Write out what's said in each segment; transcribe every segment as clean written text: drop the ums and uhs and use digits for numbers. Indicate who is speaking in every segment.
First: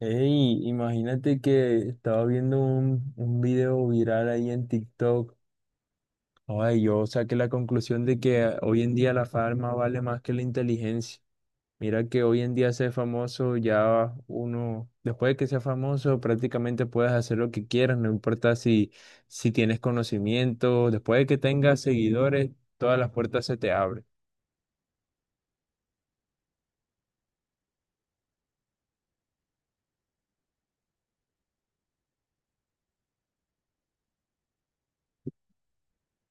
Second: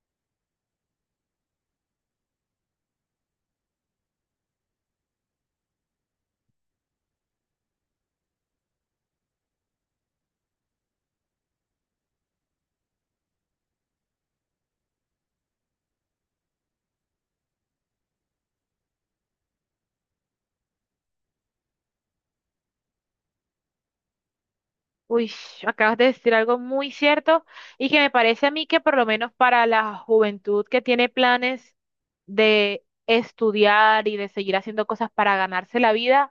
Speaker 1: Ey, imagínate que estaba viendo un video viral ahí en TikTok. Ay, yo saqué la conclusión de que hoy en día la fama vale más que la inteligencia. Mira que hoy en día ser famoso ya uno, después de que sea famoso, prácticamente puedes hacer lo que quieras, no importa si tienes conocimiento, después de que tengas seguidores, todas las puertas se te abren.
Speaker 2: Uy, acabas de decir algo muy cierto y que me parece a mí que por lo menos para la juventud que tiene planes de estudiar y de seguir haciendo cosas para ganarse la vida,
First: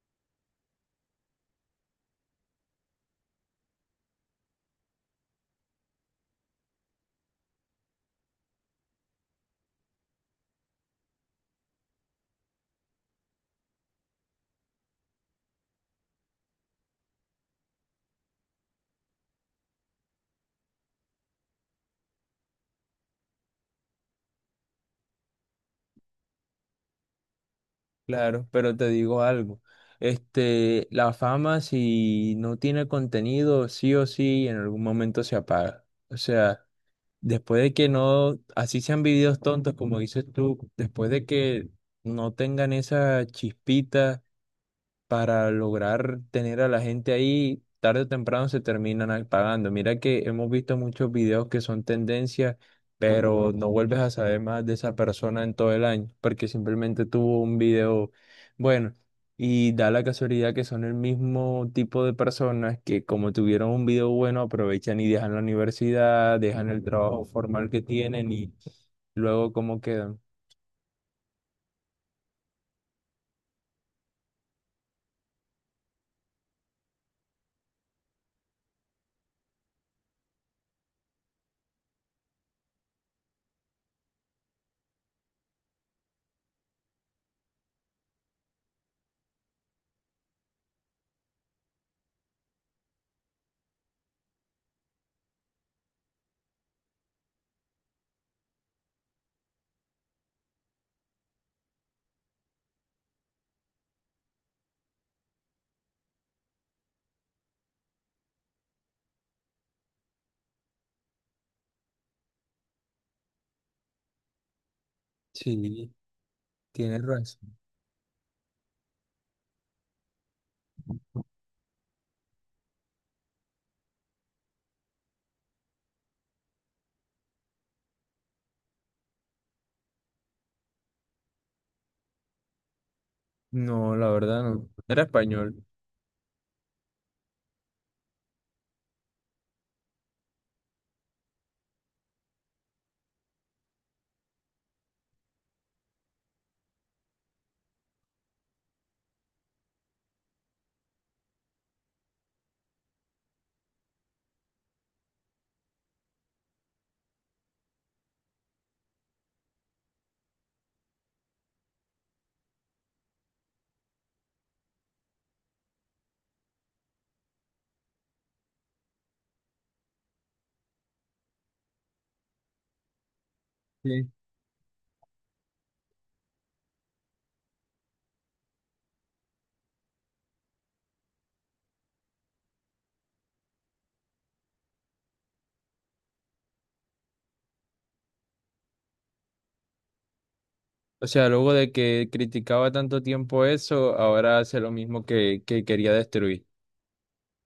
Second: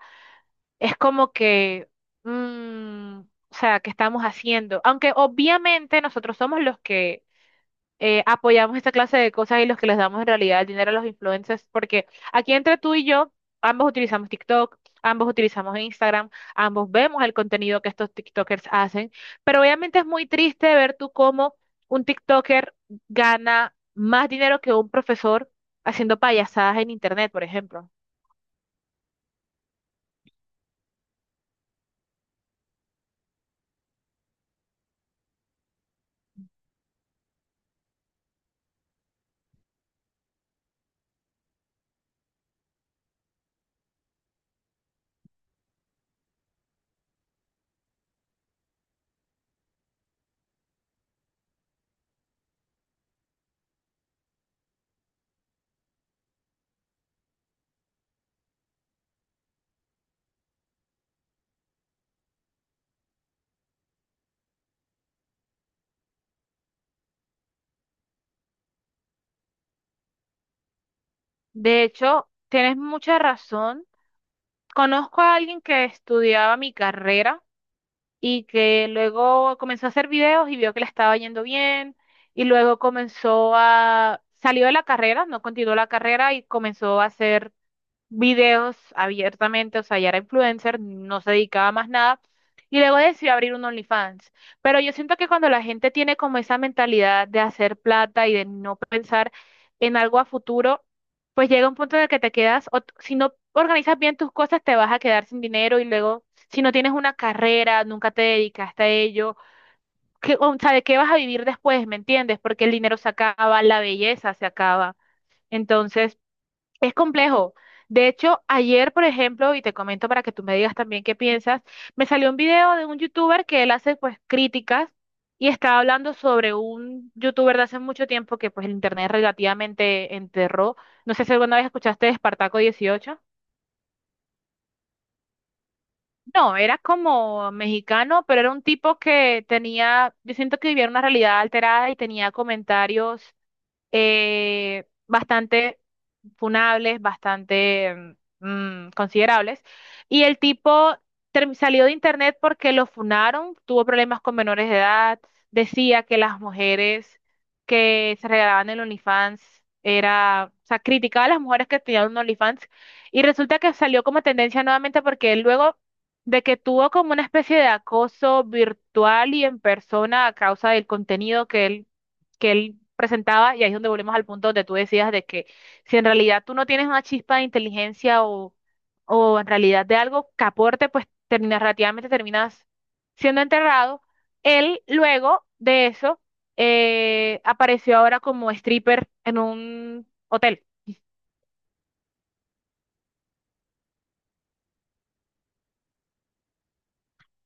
Speaker 2: es como que, o sea, ¿qué estamos haciendo? Aunque obviamente nosotros somos los que apoyamos esta clase de cosas y los que les damos en realidad el dinero a los influencers, porque aquí entre tú y yo, ambos utilizamos TikTok, ambos utilizamos Instagram, ambos vemos el contenido que estos TikTokers hacen, pero obviamente es muy triste ver tú cómo un TikToker gana más dinero que un profesor haciendo payasadas en internet, por ejemplo.
Speaker 1: Claro, pero te digo algo. La fama, si no tiene contenido, sí o sí, en algún momento se apaga. O sea, después de que no, así sean videos tontos, como dices tú, después de que no tengan esa chispita, para lograr tener a la gente ahí, tarde o temprano se terminan pagando. Mira que hemos visto muchos videos que son tendencias, pero no vuelves a saber más de esa persona en todo el año, porque simplemente tuvo un video bueno. Y da la casualidad que son el mismo tipo de personas que como tuvieron un video bueno, aprovechan y dejan la universidad, dejan el trabajo formal que tienen y luego cómo quedan.
Speaker 2: De hecho, tienes mucha razón. Conozco a alguien que estudiaba mi carrera y que luego comenzó a hacer videos y vio que le estaba yendo bien y luego comenzó a, salió de la carrera, no continuó la carrera y comenzó a hacer videos abiertamente, o sea, ya era influencer, no se dedicaba a más nada, y luego decidió abrir un OnlyFans. Pero yo siento que cuando la gente tiene como esa mentalidad de hacer plata y de no pensar en algo a futuro, pues llega un punto en el que te quedas, o si no organizas bien tus cosas, te vas a quedar sin dinero y luego, si no tienes una carrera, nunca te dedicaste a ello, ¿qué, o sea, ¿de qué vas a vivir después? ¿Me entiendes? Porque el dinero se acaba, la belleza se acaba.
Speaker 1: Sí,
Speaker 2: Entonces, es
Speaker 1: tienes
Speaker 2: complejo.
Speaker 1: razón.
Speaker 2: De hecho, ayer, por ejemplo, y te comento para que tú me digas también qué piensas, me salió un video de un youtuber que él hace pues críticas y estaba hablando sobre un youtuber de hace mucho tiempo que pues el internet relativamente enterró. No sé si alguna vez escuchaste de Espartaco 18.
Speaker 1: No, la verdad no. Era español.
Speaker 2: No, era como mexicano, pero era un tipo que tenía, yo siento que vivía una realidad alterada y tenía comentarios bastante funables, bastante considerables. Y el tipo salió de internet porque lo funaron, tuvo problemas con menores de edad, decía que las mujeres que se regalaban el OnlyFans era, o sea, criticaba a las mujeres que tenían un OnlyFans y resulta que salió como tendencia nuevamente porque él luego de que tuvo como una especie de acoso virtual y en persona a causa del contenido que él presentaba, y ahí es donde volvemos al punto donde tú decías de que si en realidad tú no tienes una chispa de inteligencia o en realidad de algo que aporte, pues terminas, relativamente terminas siendo enterrado. Él luego de eso apareció ahora como stripper en un hotel.
Speaker 1: O sea, luego de que criticaba tanto tiempo eso, ahora hace lo mismo que quería destruir.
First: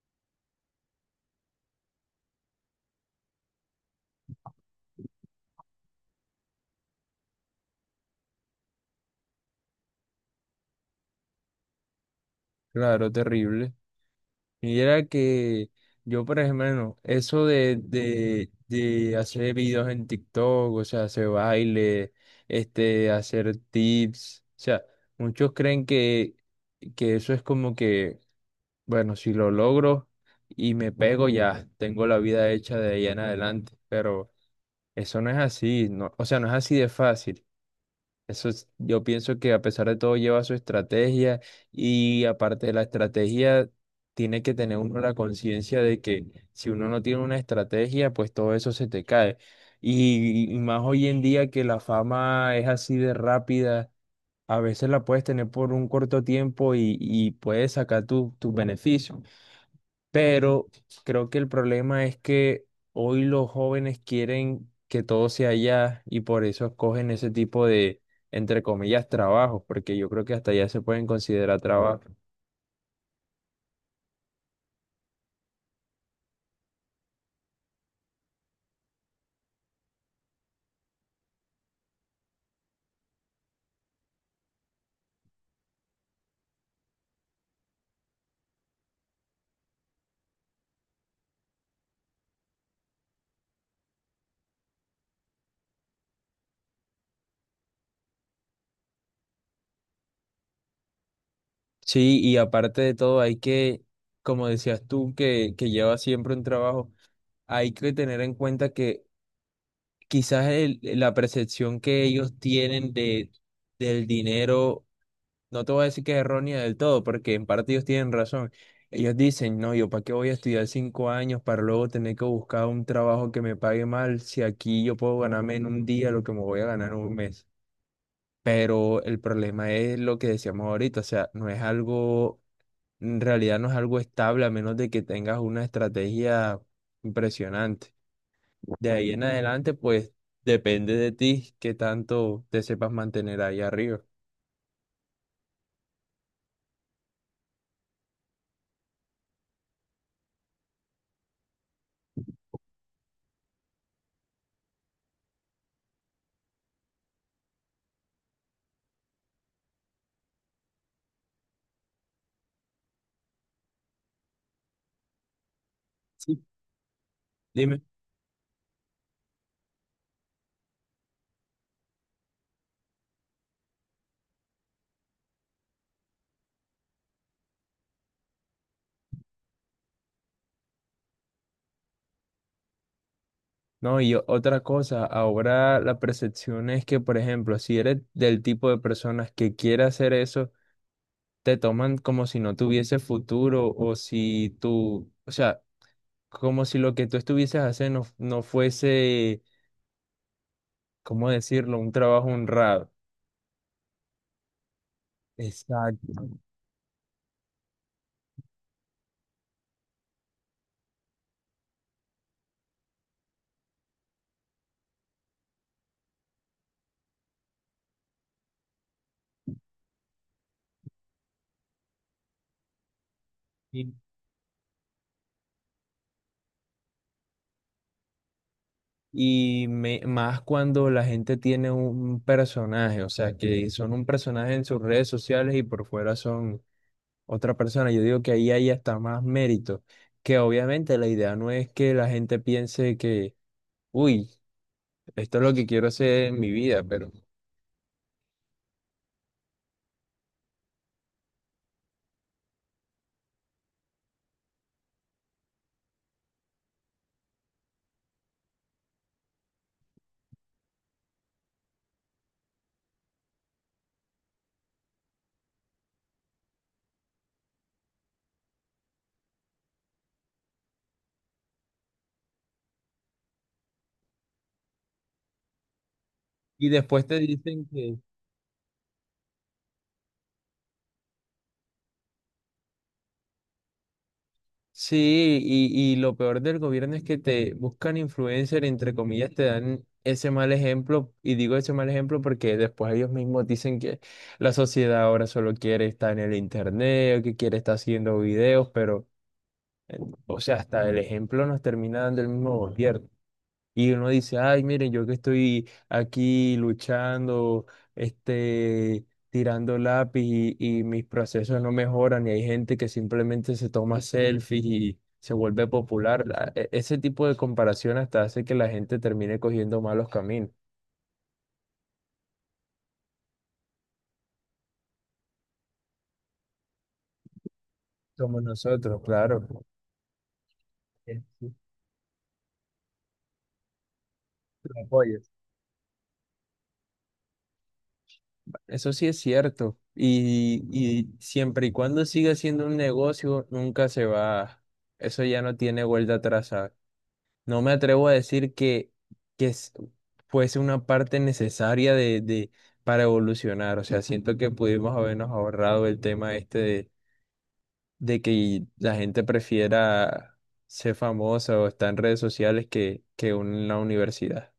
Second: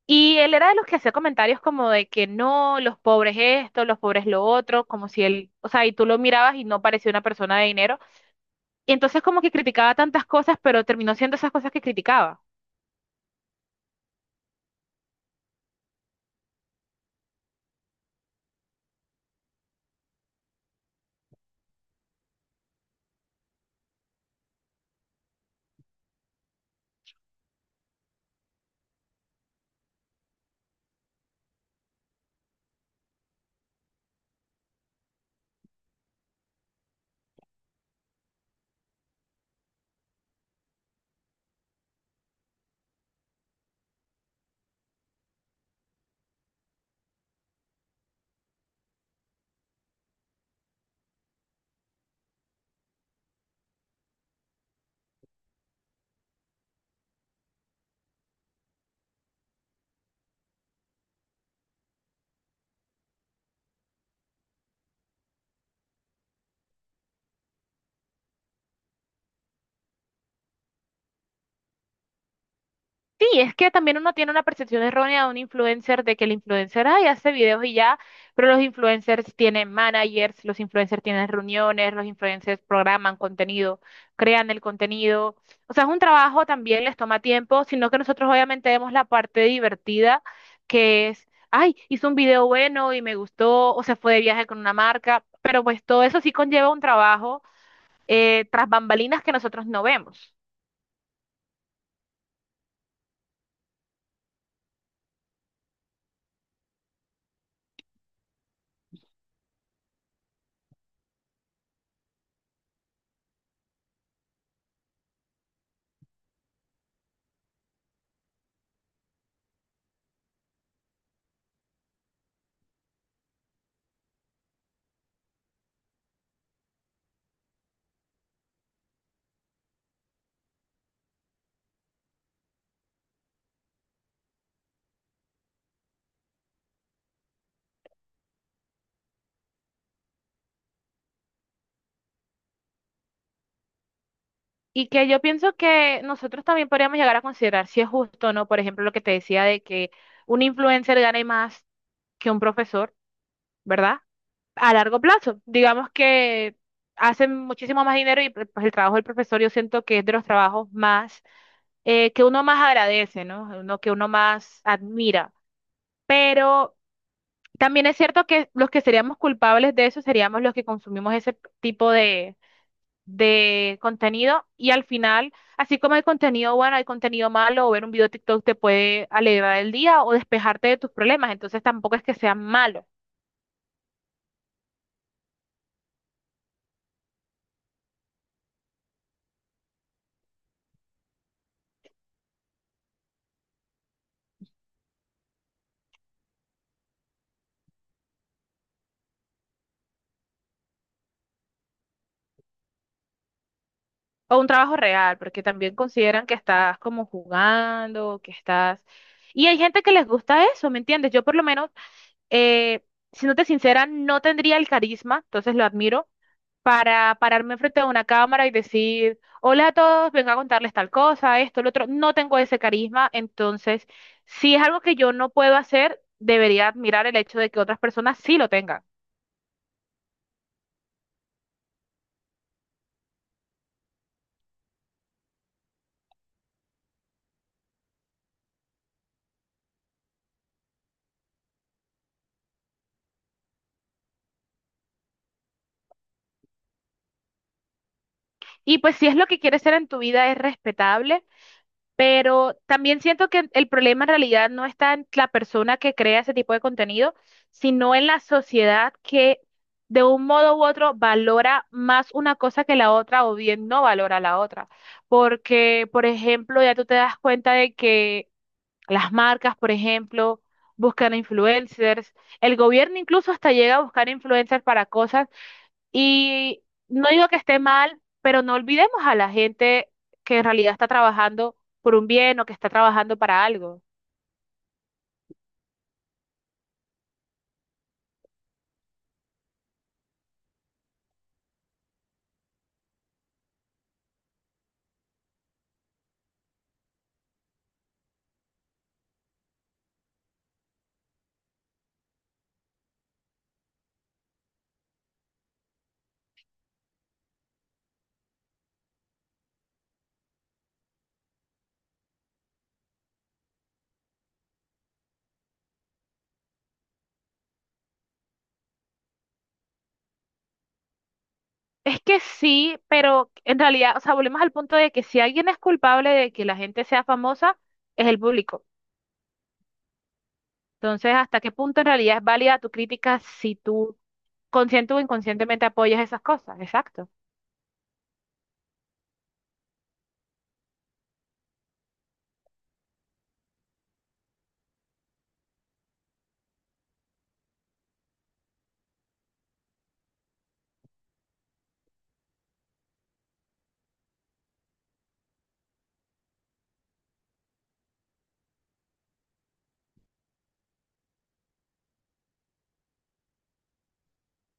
Speaker 2: Y él era de los que hacía comentarios como de que no, los pobres esto, los pobres lo otro, como si él, o sea, y tú lo mirabas y no parecía una persona de dinero. Y entonces como que criticaba tantas cosas, pero terminó siendo esas cosas que criticaba.
Speaker 1: Claro, terrible. Y era que yo, por ejemplo, eso de hacer videos en TikTok, o sea, hacer baile, hacer tips, o sea, muchos creen que eso es como que, bueno, si lo logro y me pego, ya tengo la vida hecha de ahí en adelante, pero eso no es así, no, o sea, no es así de fácil. Yo pienso que a pesar de todo lleva su estrategia y aparte de la estrategia, tiene que tener uno la conciencia de que si uno no tiene una estrategia, pues todo eso se te cae. Y más hoy en día que la fama es así de rápida, a veces la puedes tener por un corto tiempo y puedes sacar tus beneficios. Pero creo que el problema es que hoy los jóvenes quieren que todo sea allá y por eso escogen ese tipo de, entre comillas, trabajos, porque yo creo que hasta allá se pueden considerar trabajo.
Speaker 2: Sí, es que también uno tiene una percepción errónea de un influencer, de que el influencer, ay, hace videos y ya, pero los influencers tienen managers, los influencers tienen reuniones, los influencers programan contenido, crean el contenido. O sea, es un trabajo, también les toma tiempo, sino que nosotros obviamente vemos la parte divertida, que es, ay, hizo un video bueno y me gustó, o se fue de viaje con una marca, pero pues todo eso sí conlleva un trabajo tras bambalinas que nosotros no vemos.
Speaker 1: Sí, y aparte de todo, hay que, como decías tú, que llevas siempre un trabajo, hay que tener en cuenta que quizás la percepción que ellos tienen del dinero. No te voy a decir que es errónea del todo, porque en parte ellos tienen razón. Ellos dicen, no, yo para qué voy a estudiar 5 años para luego tener que buscar un trabajo que me pague mal si aquí yo puedo ganarme en un día lo que me voy a ganar en un mes. Pero el problema es lo que decíamos ahorita, o sea, no es algo, en realidad no es algo estable a menos de que tengas una estrategia impresionante. De ahí en adelante, pues depende de ti qué tanto te sepas mantener ahí arriba.
Speaker 2: Y que yo pienso que nosotros también podríamos llegar a considerar si es justo o no, por ejemplo, lo que te decía de que un influencer gane más que un profesor, ¿verdad? A largo plazo. Digamos que hacen muchísimo más dinero y pues el trabajo del profesor yo siento que es de los trabajos más, que uno más agradece, ¿no? Uno que uno más admira.
Speaker 1: Sí.
Speaker 2: Pero también es cierto que los que seríamos culpables de eso seríamos los que consumimos ese tipo de contenido y al final, así como hay contenido bueno, hay contenido malo o ver un video de TikTok te puede alegrar el día o despejarte de tus problemas, entonces tampoco es que sea malo
Speaker 1: No, y otra cosa, ahora la percepción es que, por ejemplo, si eres del tipo de personas que quiere hacer eso, te toman como si no tuviese futuro o si tú, o sea, como si lo que tú estuvieses haciendo no, no fuese, ¿cómo decirlo?, un trabajo honrado.
Speaker 2: o un trabajo real, porque también
Speaker 1: Exacto.
Speaker 2: consideran que estás como jugando, que estás... Y hay gente que les gusta eso, ¿me entiendes? Yo por lo menos, eh, siéndote sincera, no tendría el carisma, entonces lo admiro para pararme frente a una cámara y decir, hola a todos, vengo a contarles tal cosa, esto, lo otro. No tengo ese carisma, entonces,
Speaker 1: Y,
Speaker 2: si es algo que yo no puedo hacer, debería admirar el hecho de que otras personas sí lo tengan.
Speaker 1: y más cuando la gente tiene un personaje, o sea, que son un personaje en sus redes sociales y por fuera son otra persona. Yo digo que ahí hay hasta más mérito, que obviamente la idea no es que la gente piense que, uy, esto es lo que quiero hacer en mi vida, pero.
Speaker 2: Y pues si es lo que quieres ser en tu vida, es respetable. Pero también siento que el problema en realidad no está en la persona que crea ese tipo de contenido, sino en la sociedad que de un modo u otro valora más una cosa que la otra o bien no valora la otra. Porque, por ejemplo, ya tú te das cuenta de que las marcas, por ejemplo, buscan influencers, el gobierno incluso hasta llega a buscar influencers para cosas y
Speaker 1: Y después
Speaker 2: no
Speaker 1: te
Speaker 2: digo que esté
Speaker 1: dicen que
Speaker 2: mal, pero no olvidemos a la gente que en realidad está trabajando por un bien o que está trabajando para algo.
Speaker 1: sí, y lo peor del gobierno es que te buscan influencer, entre comillas, te dan ese mal ejemplo, y digo ese mal ejemplo porque después ellos mismos dicen que la sociedad ahora solo quiere estar en el internet, o que quiere estar haciendo videos, pero, o sea, hasta el ejemplo nos termina dando el mismo gobierno. Y uno dice, ay, miren, yo que estoy aquí luchando, tirando lápiz y mis procesos no mejoran, y hay gente que simplemente se toma selfies y se vuelve popular. Ese tipo de comparación hasta hace que la gente termine cogiendo malos caminos,
Speaker 2: Es que sí, pero en realidad, o sea, volvemos al punto de que si alguien es culpable de que la gente sea famosa, es el
Speaker 1: como
Speaker 2: público.
Speaker 1: nosotros, claro.
Speaker 2: Entonces, ¿hasta qué
Speaker 1: Sí,
Speaker 2: punto en realidad es válida tu crítica si tú
Speaker 1: lo
Speaker 2: consciente o
Speaker 1: apoyas.
Speaker 2: inconscientemente apoyas esas cosas? Exacto.
Speaker 1: Eso sí es cierto. Y siempre y cuando siga siendo un negocio, nunca se va. Eso ya no tiene vuelta atrás, ¿sabes? No me atrevo a decir que fuese una parte necesaria para evolucionar. O sea, siento que pudimos habernos ahorrado el tema este de que la gente prefiera ser famosa o estar en redes sociales que en la universidad.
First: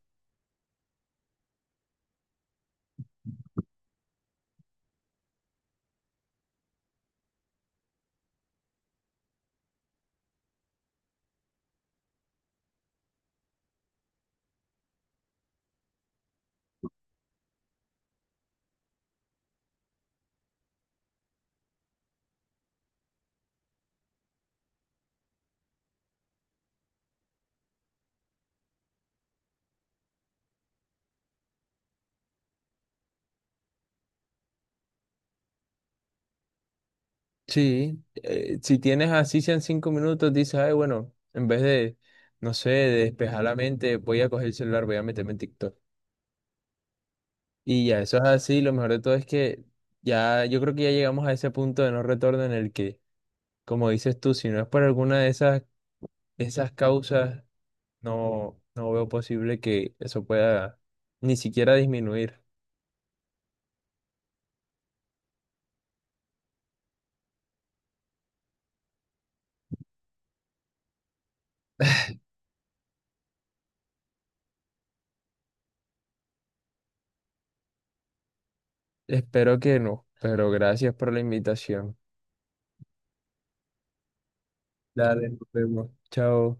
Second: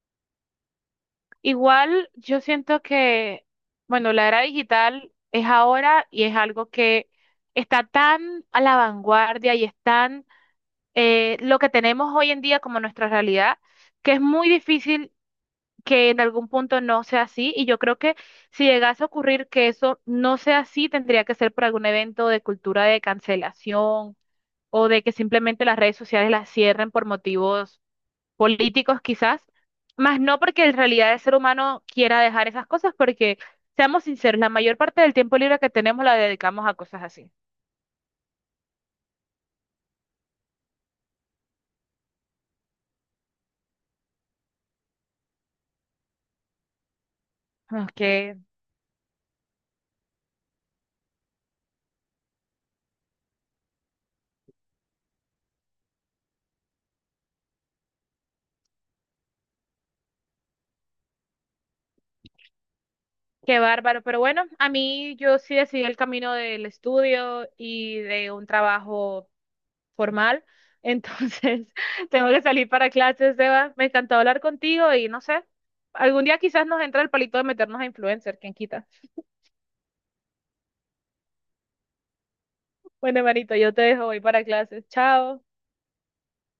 Speaker 2: Igual yo siento que, bueno, la era digital es ahora y es algo que está tan a la vanguardia y es tan lo que tenemos hoy en día como nuestra realidad, que es muy difícil que en algún punto no sea así. Y yo creo que si llegase a ocurrir que eso no sea así, tendría que ser por algún evento de cultura de cancelación o de que simplemente las redes sociales las cierren por motivos políticos quizás, más no porque en realidad el ser humano quiera dejar esas cosas, porque seamos sinceros, la mayor parte del tiempo libre que tenemos la dedicamos a cosas así.
Speaker 1: Sí, si tienes así sean 5 minutos, dices, ay, bueno, en vez de, no sé, de despejar la mente, voy a coger el celular, voy a meterme en TikTok. Y
Speaker 2: Ah,
Speaker 1: ya, eso es
Speaker 2: qué,
Speaker 1: así. Lo mejor de todo es que ya, yo creo que ya llegamos a ese punto de no retorno en el que, como dices tú, si no es por alguna de esas causas, no veo posible que eso pueda ni siquiera disminuir.
Speaker 2: qué bárbaro, pero bueno, a mí yo sí decidí el camino del estudio y de un trabajo formal, entonces tengo que salir para clases, Eva. Me encantó hablar contigo y no sé, algún día quizás nos entra el palito de meternos a influencer, quién quita.
Speaker 1: Espero que no, pero gracias por la invitación.
Speaker 2: Bueno, hermanito, yo te dejo, voy para clases,
Speaker 1: Dale,
Speaker 2: chao.
Speaker 1: nos vemos. Chao.